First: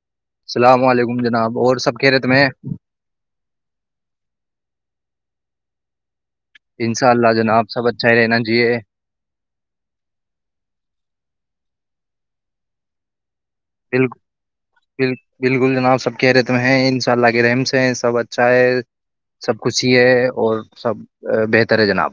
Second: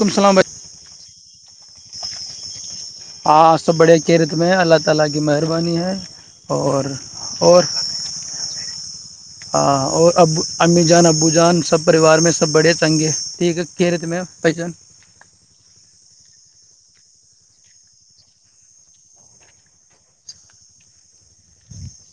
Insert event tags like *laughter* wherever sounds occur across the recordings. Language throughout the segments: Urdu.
وعلیکم بھائی السلام علیکم جناب اور سب کہہ رہے تھے میں *inaudible* انشاء اللہ جنا اور آپ سب اچھ رہے نا جی ہاں اور ابو امی جان ابو جان سب پریوار میں سب بڑے چنگے ٹھیک ہے کیرت بالکل میں بھائی جان بک بالکل جناب سب کہ رےتم ہے ان شاء اللہ کے رحم سے سب اچھا ہے سب خوشی ہے اور سب بہتر ہے جناب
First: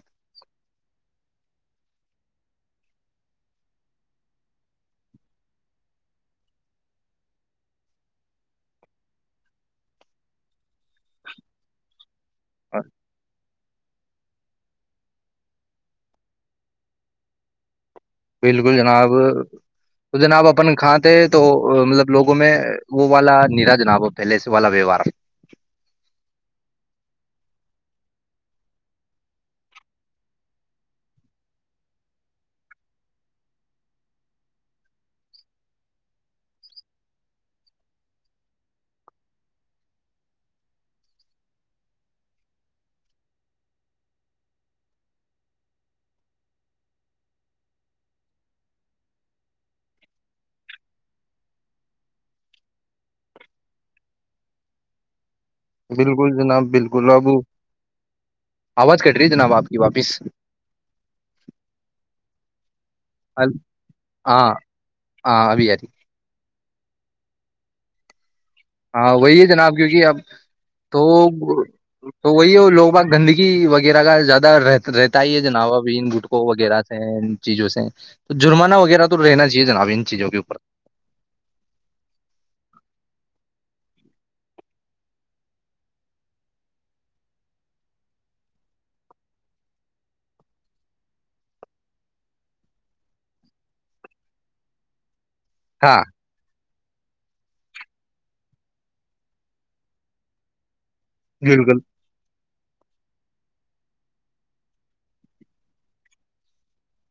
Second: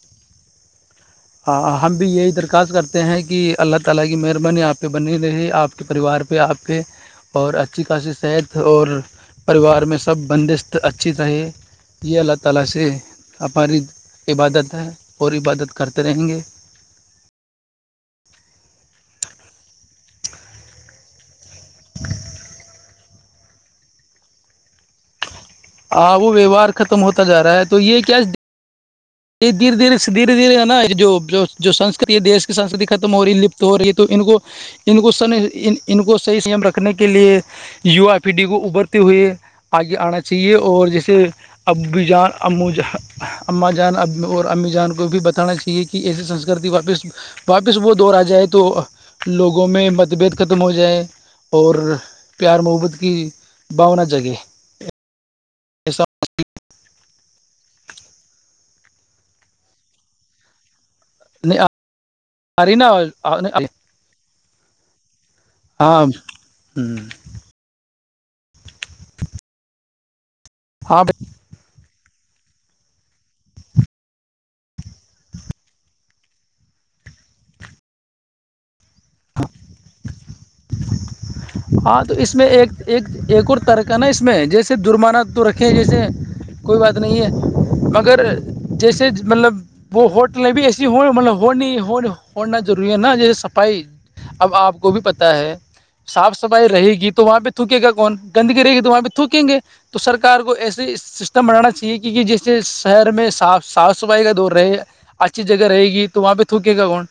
*inaudible* *inaudible* ہماری عبادت ہے اور عبادت کرتے رہیں گے بالکل جناب تو جناب اپن کاں ت تو مطلب لوگوں میں وہ والا نراجناب پہلے سے والا ویوہار ہاں وہ ویوار ختم ہوتا جا رہا ہے تو یہ کیا یہ دھیرے دھیرے دھیرے دھیرے ہے نا سک دیش کی سسکتی ختم ہو رہی لپت ہو رہی ہے تو ان کو صحی سیم رکھنے کے لیے یو پی ڈی کو ابرتے ہوئے آگے آنا چاہیے اور جیسے اب جان ا ا جان اور امی جان کو بھی بتانا چاہیے کہ ایسی سنسکرتی واپس واپس وہ دور آ جائے تو لوگوں میں متبد ختم ہو جائے اور پیار محبت کی بھاونا جگے بالکل جناب بالکل رابو آواز کٹ رہی ہے جناب آپ کی واپس نہیں ماری نہ ہو ہل- *unintelligible* ہاں ہاں ابھی ابھی ہوں ہاں وہی جناب کیونکہ اب ہاں تو تو وہی وہ لوگ باگ گندگی وغیرہ کا زیادہ رہ رہتا ہی ہے جناب اب ان گٹکوں وغیرہ سے ان چیزوں سے تو جرمانہ وغیرہ تو رہنا چاہیے جناب ان چیزوں کے اوپر ہاں تو اس میں ایک اور ترق کا نا اس میں جیسے جرمانہ تو رکھے جیسے کوئی بات نہیں ہے مگر جیسے مطلب وہ ہوٹلیں بھی ایسی ہوں مطلب ہونی ہو ہونا ضروری ہے نا جیسے صفائی اب آپ کو بھی پتا ہے ہاں صاف سفائی رہے گی گ تو وہاں پہ تھوکے گا کون گندگی رہے گی تو وہاں پہ تھوکیں گے تو سرار کو ایسے اس سسٹم بنانا بالکل چاہے کیونکہ جسے شہر میں صاف صاف صفائی کا دور رہے اچھی جگہ رہے گی تو وہاں پہ تھوکے گا کون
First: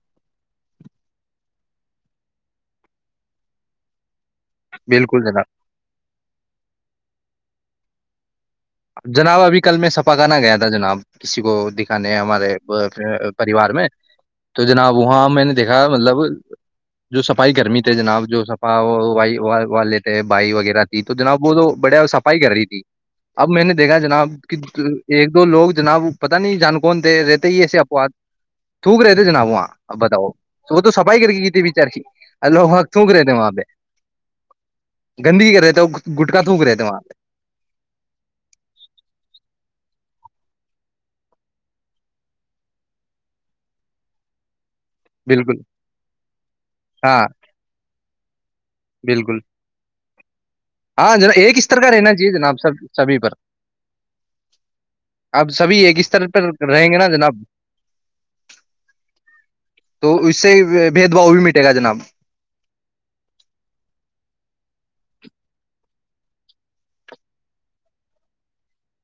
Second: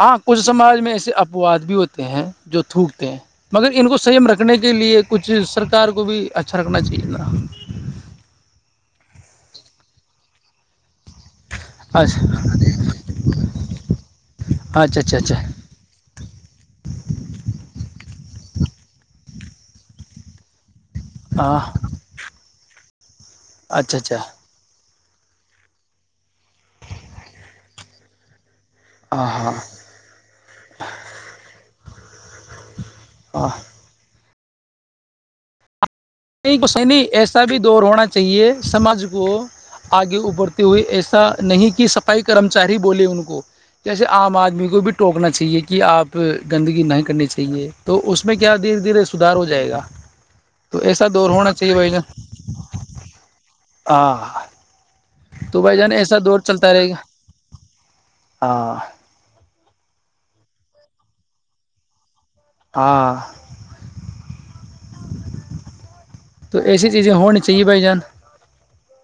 ہاں کچھ سماج میں ایسے اپواد بھی ہوتے ہیں جو تھوکتے ہیں مگر ان کو سیم رکھتے رنے کے لیے بالکل کچھ جناب سرکار کو بھی اچھا کا چی لا جناب ابھی کل میں سپ کرانا گیا تھا جناب کسی کو دکھانے ہیں اچھا ہمارے پریوار میں تو جناب اچھا اچھا وہاں اچھا میں نے دیکھا مطلب جو صفائی گرمی تھے جناب جو سپا والے تھے بھائی وغیرہ تھی تو جناب وہ ہاں تو بڑیا صفائی کر رہی تھی اب میں نے اچھا دیکھا اچھا جناب کہ ایک دو لوگ جناب پتا نہیں جان کون د رہتے ہی ایسے وق تھوک رہے تھے ہاں جناب ہاں وہاں اب بتاؤ وہ تو صفائی کر کے کی تھی وچار کی اللہو وہ سوک رہے تھے ہاں وہاں پہ گندگی کر رہے تھ نہیں کچھ نہیں ایسا بھی دور ہونا چاہیے سماج کو آگے ابھتے ہوئے ایسا نہیں کہ صفائی کرمچاری بولے ان کو جسے عام آدمی کو بھی ٹوکنا چاہیے بالکل کہ آپ گندگی نہیں ہاں کرنی چاہیے تو اس میں کیا دیر دھیرے سدار بالکل ہو جائے گا تو ایسا ہاں دور جناب ہونا ایک چاہیے استر بھائی کا جان رہنا چاہیے جناب سب سبھی پر ہاں اب تو بھائی سبھی جان ایک ایسا استر دور پر چلتا رہے رہیں گا گے نا جناب ہاں تو اس سے بھید باؤ بھی مٹے گا جناب ہاں تو ایسی چیزیں ہونی چاہیے بھائی جان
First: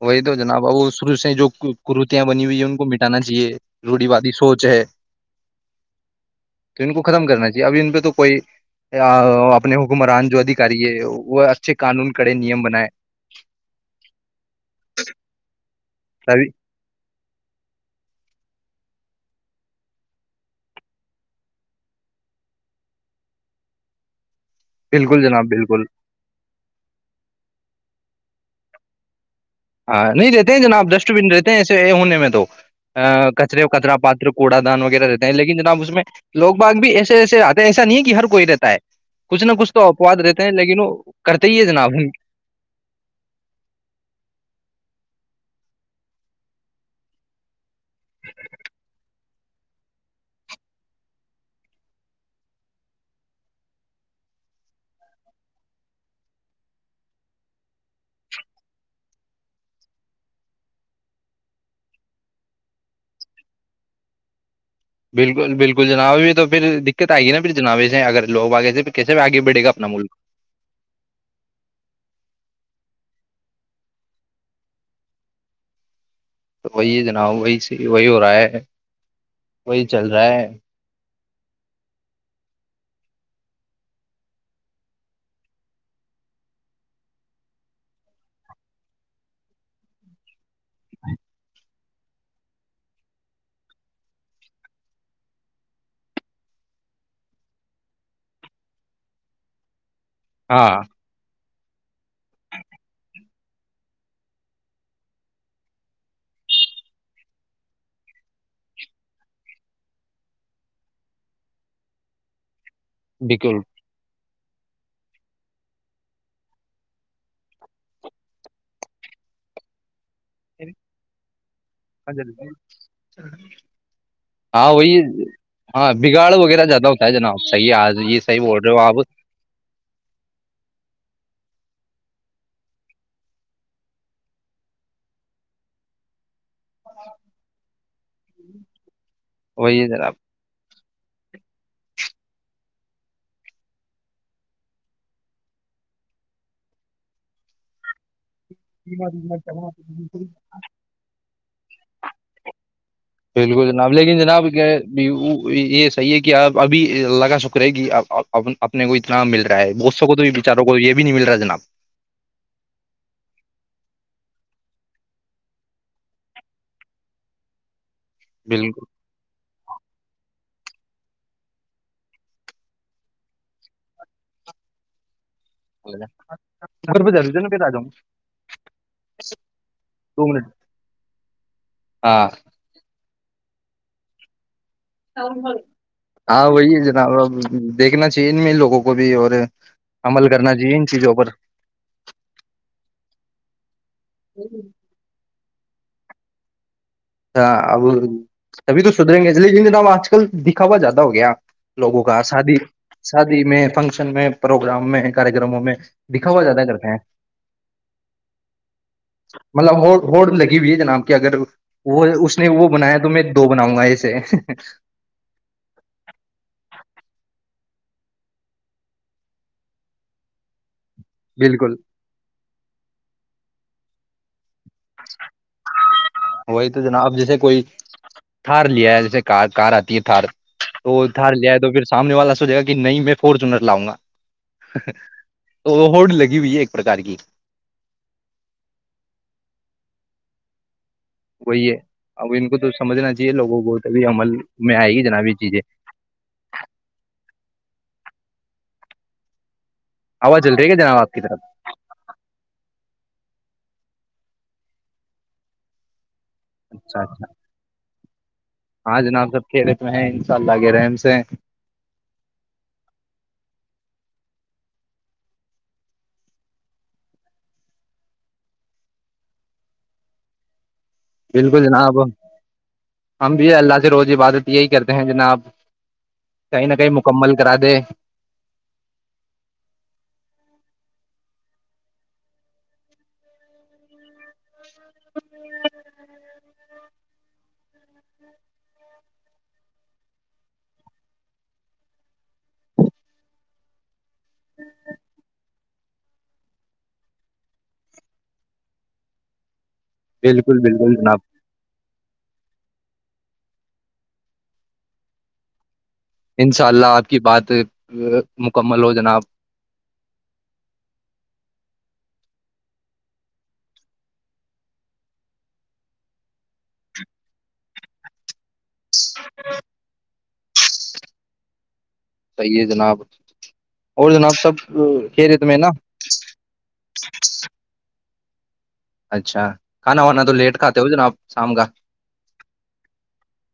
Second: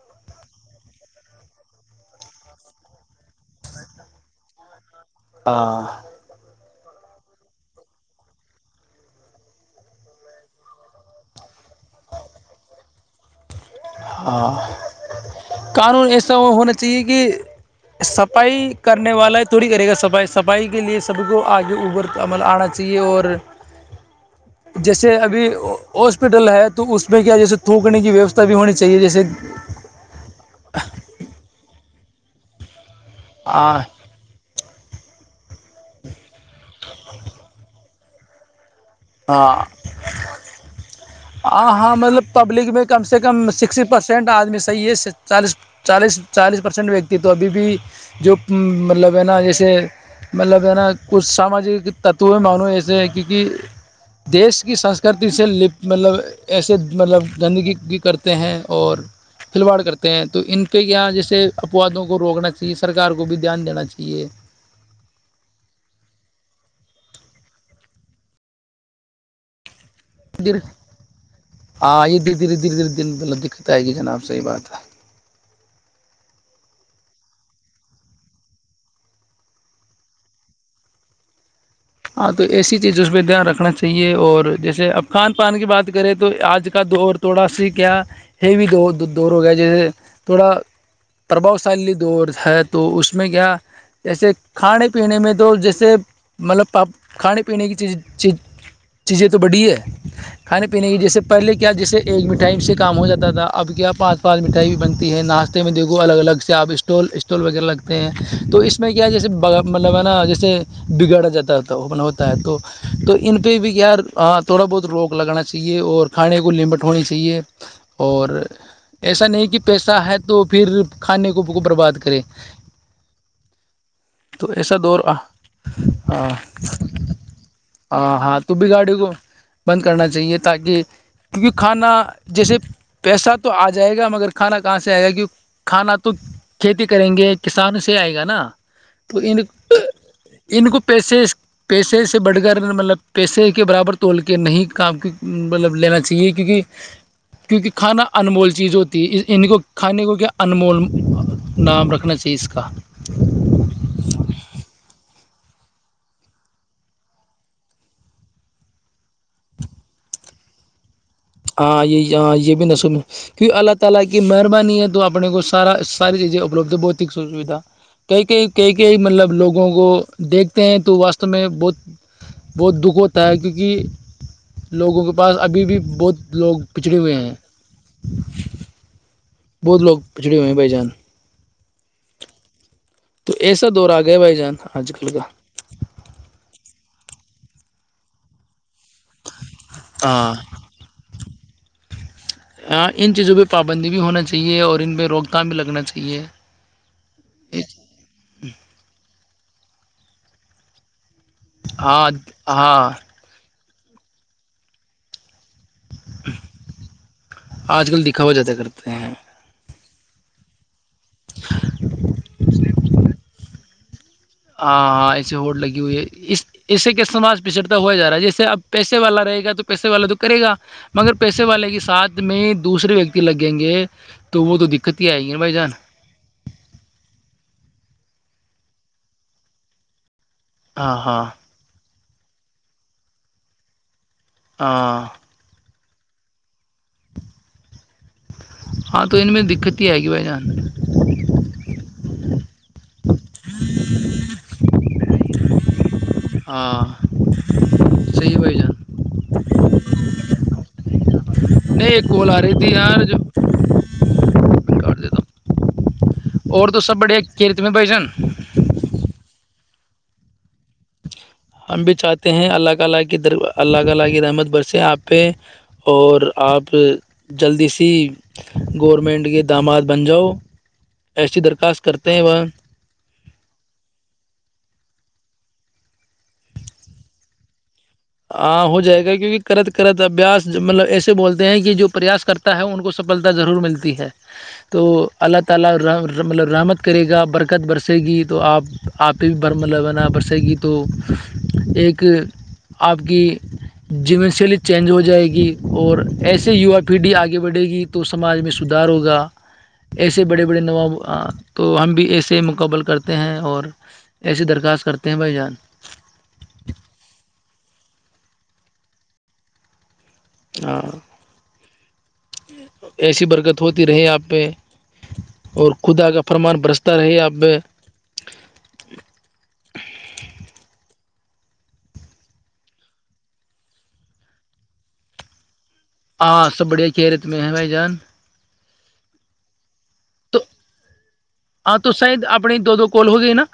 وہی تو جناب اب وہ شروع سے جو کررتیاں بنی ہوئی ہے ان کو مٹانا چاہیے روڑی وادی سوچ ہے *inaudible* تو ان کو ختم کرنا چاہیے ابھی ان پہ تو کوئی اپنے حکمران جو ادھیکاری ہے وہ اچھے قانون کڑے نیم بنائے *inaudible* قانون ایسا ہونا چاہیے کہ صفائی کرنے والا ہے تھوڑی کرے گا صفائی صفائی کے لیے سب کو آگے ابر عمل آنا چاہیے اور جیسے بالکل ابھی جناب بالکل ہاسپٹل ہے تو اس میں کیا جیسے تھوکنے کی وی بھی ہونی چاہیے جیسے ہاں نہیں رہتے ہیں جناب ا کچرے ہاں کچرا پاتر کواان رہتا ہے لیکن جناب اس میں لوگ با بھی ایسے ایسے آتے ہیں ایسا نہیں ہر کوئی دیتا ہے کچھ نہ ہاں کچھ تو اپواد رہتے ہیں لیکن وہ کرتے ہی ہے ہاں جناب ہاں مطلب پبلک میں کم سے کم سکسٹی پرسینٹ آدمی صحیح ہے چالیس چالیس چالیس پرسینٹ وتی تو ابھی بھی جو مطلب ہے نا جیسے مطلب ہے نا کچھ ساماجک تتو ہے معانوم جسے کیونکہ دیش کی سنسکرتی سے لپ مطلب ایسے مطلب گندگی کرتے ہیں اور کھلواڑ کرتے ہیں تو ان کے یہاں جیسے اپوادوں کو روکنا چاہیے سرکار کو بھی دھیان دینا چاہیے بالکل بالکل جناب اب تو پھر دقتئے گی ن پھر جنابے اگر لوگے پھر کسے بھی آگے بڑھےا اپنا ملک د ہاں یہ دھیرے دھیر دھیرے دھیرے دن مطلب دقت آئے گی جناب سےحی بات ہے تو وہی جناب وہی سے وہی ہو رہا ہے وہی چل رہا ہے ہاں تو ایسی چیزوں پہ دھیان رکھنا چاہیے اور جیسے اب کھان پان کی بات کریں تو آج کا دور تھوڑا سی کیا ہیوی دور ہو گیا جیسے تھوڑا پربھاؤ شالی دور ہے تو اس میں کیا جیسے کھانے پینے میں تو جیسے مطلب پپ کھانے پینے کی چیز چی چیزیں تو بڑی ہے کھے ہاں پینے کی جیسے پہلے کی کیا جیسے ایک مٹھائی سے کام ہو جاتا تھا اب کیا پانچ پانچ مٹھائی بھی بنتی ہے ناشتے میں دیکھو الگ الگ سے آپ اسٹول اسٹال وغیرہ لگتے ہیں تو اس میں کیا جیسے مطلب ہے نا جیسے بگاڑا جاتا تھا تو وہ بنا ہوتا ہے تو تو ان بی بالکل بھی یار تھوڑا بہت روک لگاننا چاہیے اور کھانے کو لمٹ ہونی چاہیے اور ایسا نہیں کہ پیسہ ہے تو پھر کھانے کو وہ برباد کرے تو ہاں ایسا دور وہی ہاں ہاں ہاں تو بھی گاڑی کو بند کرنا چاہیے تاکہ *unintelligible* کیونکہ کھانا جیسے پیسہ تو آجائے گا مگر کھانا کہاں سے آئے گا کی کھانا تو کھیتی کریں گے کسان سے آئے گا نا تو ان وہی ہے ان کو پیسے پیسے سے بڑھ کر مطلب پیسے کے برابر توڑ کے نہیں کام مطلب لینا چاہیے کیونکہ کیونکہ کھانا انمول چیز ہوتی ہے ان کو جناب کھانے کو کیا انمول نام رکھنا چاہیے اس کا بالکل جناب لیکن جناب کیا ہے یہ صی ہے کہ اب ابھی اللہ کا شکر ہے کہ اپنے کو اتنا مل رہا ہے دووں کو تو بھی بچاروں کو یہ بھی نہیں مل رہا جناب ہاں یہ یہاں یہ بھی نسل ہے فر اللہ تعالی کی مہربانی ہے تو اپنے کو سارا ساری چیزیں اپلبدھ بتک س سوھا کئی کئی کئی بالکل کئی مطلب لوگوں کو دیکھ تی ہیں تو واسستو میں بہت بہت دکھ ہوتا ہے کیونکہ لوگوں کو بس ابھی بھی بہت لوگ پچھڑے گھر پہ ہوئے ہیں ضرور نا پھر آ جاؤں بہت لوگ دو پچڑے منٹ ہوئے ہیں بھائی جان ہاں تو ایسا دور آ گیا بھائی جان آج کل کا ہاں وہی ہے جناب دیکھنا چاہیے ان میں ان لوگوں کو بھی اور عمل ہاں کرنا چاہیے ان چیزوں پر ہاں ان چیزوں پہ پا بندی بھی ہونا چاہیے اور ان پہ روک کا بھی لگنا چاہیے ہاں اب ابھی تو سدریں گے لیکن جناب آج کل دکھاوا زیادہ ہو گیا لوگوں ہاں کا شادی ہاں شادی میں فنکشن میں پروگرام میں کار کررموں میں دکھاوا زیادہ کرتے ہیں آج کل دکھاوا زیادہ کرتے ہیں مطلب وہ رڈ لگی بھیئی ہے جناب کہ اگر وہ اس نے وہ بنایا تو میں دو بناؤں گا اس ہاں ہاں ایسے ہوڈ لگی ہوئی ہے اس ایسے کہ سماج پچڑتا ہوا جا رہا ہے جیسےب پیسے والا رہ گا تو پیسے والا تو کرےا مگر پیسے والے بالکل کے ساتھ میں دوسے ویکتی لگیں گے تو وہ تو دقت ہی آئے گی نا بھائی جان وہی تو جناب اب جیسے کوئی تھار لیا ہے جیسے کار کار آتی ہے تھار تو ہاں وہ ہاں ادار لے دو پھر سامنے والا سوچے گا کہ نہیں میں فورچنر لاؤ گا ہے تو ہوڈ لگی ہوئی ہے ایک پرکار کی ہاں تو ان میں دقت ہی آئے گی بھائی جان وہی ہے اب ان کو تو سمجھنا چاہیے لوگوں کو تبھی عمل میں آئے گی جناب یہ چیزیں ہاں صی با آواز جل رہی ہے گ جناب آپ کی طرف نہیں ایک کوال آ رہی تھی یار جو گ اور تو سب اچھا بڑے اچھا کھیرت میں بھ جان *inaudible* *inaudible* ہاں جناب سب کھیلےتے ہیں ان شاء اللہ کے رحم سے ہم بھی چاہتے ہیں اللہ کاللہ کی دروار اللہ تعالی کی رحمت برسے اپ پہ اور اپ جلدی سے گورنمنٹ کے داماد بن جاؤ ایسی بالکل درخواست جناب کرتے ہیں وہ ہم بھی ہے اللہ سے روز عبادت یہی کرتے ہیں جناب کہیں نہ کہیں مکمل کرا دے ہاں ہو جائے گا کیونکہ کرت کرت ابیاس مطلب ایسے بولتے ہیں کہ جو پریاس کرتا ہے ان کو سفلتا ضرور ملتی ہے تو اللہ تعالی مطلب رحمت کرے گا برکت برسے گی تو آپ آپ پہ بھی برملاوانہ برسے گی تو ایک آپ کی جیم چلیے چینج ہو جائے گی اور ایسے ووا پیڑھی آگے بڑھے گی تو سماج میں سدھار ہوگا ایسے بڑے بالکل بڑے نواب بالکل جناب تو ہم بھی ایسے مقابل کرتے ہیں اور ایسی درخواست کرتے ہیں بھائی جان انشاء اللہ آپ کی بات مکمل ہو جناب ہاں *unintelligible* ایسی برکت ہوتی رہے آپ پہ اور خدا کا فرمان برستا رہے آپ پہ *inaudible* صحی ہے جناب اور جناب سب کھی رہے تم نا ہاں سب بڑھیا کہ رہے تمہ ہے بھائی جان اچھا کھانا وانا تو لیٹ کاتے ہو جو نا آپ ہاں تو ساید اپنی دو دو کال ہو گی نا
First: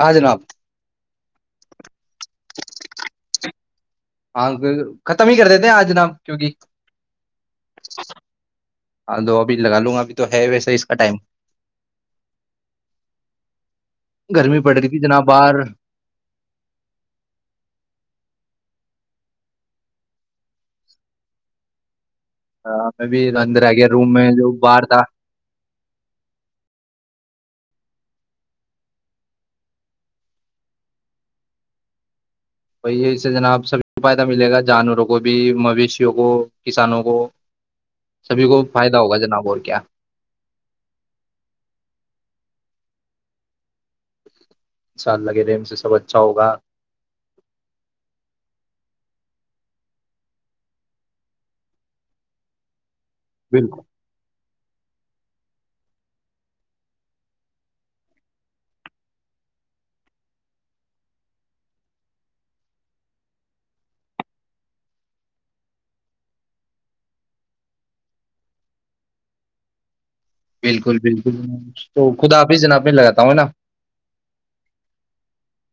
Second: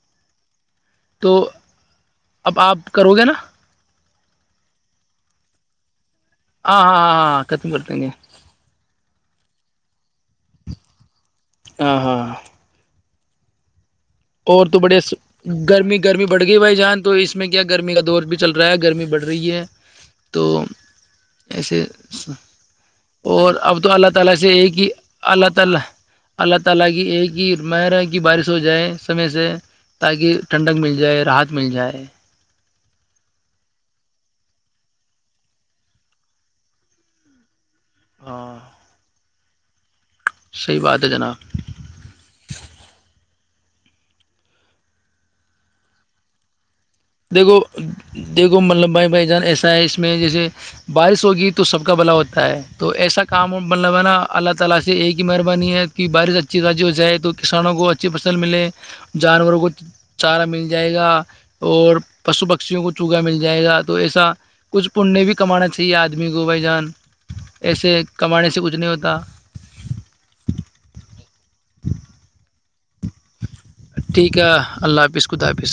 ہاں جناب تو اب آپ کرو گے نا ہاں ختم ہی کر دیتے ہیں آج نب کیکہ ہاں ہاں ہاں ہاں ختم کر دیں گے ہ تو ابھی لگا لوں گا ابھی تو ہے ویسے کا ٹائم *unintelligible* ہ ہاں *unintelligible* گرمی اور تو پڑ رہی بڑے تھی جناب باہر گرمی گرمی بڑھ گئی بھائی جان تو اس میں کیا گرمی کا دور بھی چل رہا ہے گرمی بڑھ رہی ہے تو ایسے میں بھی اندر آ گیا روم میں جو باہر تھا *unintelligible* یہ مرا کی بارش ہو جائے سمے سے تاکہ ٹھنڈک مل جائے راحت مل جائے توی اس سے جناب سب فائدہ ملے گا جانوروں کو بھی مویشیوں کو کسانوں کو سبھی کو فائدہ ہوگا جناب اور کیا صحی بات ہے جناب ا شاء اللہ کے ریم سے سب اچھا ہوگا دیکھو دیکھو ملب بھائی بھائی جان ایسا ہے اس میں جیسے بارش ہوگی تو سب کا بھلا ہوتا ہے تو ایسا کام بالکل بلوانا اللہ *unintelligible* تعالا سے ایک ہی مہربانی ہے کہ بارش اچھی تضی ہو جائے تو کسانوں کو اچھی فصل ملے جانوروں کو چارہ مل جائے گا اور پشو پکشیوں کو چوگا مل جائے گا تو ایسا کچھ پنیہ بھی کمانا چاہیے آدمی کو بھائی جان ایسے کمانے سے کچھ نہیں ہوتا بالکل بالکل تو خدا حافظ جناب میں لگاتا ہوں ہے نا ٹھیک ہے اللہ حافظ خدا حافظ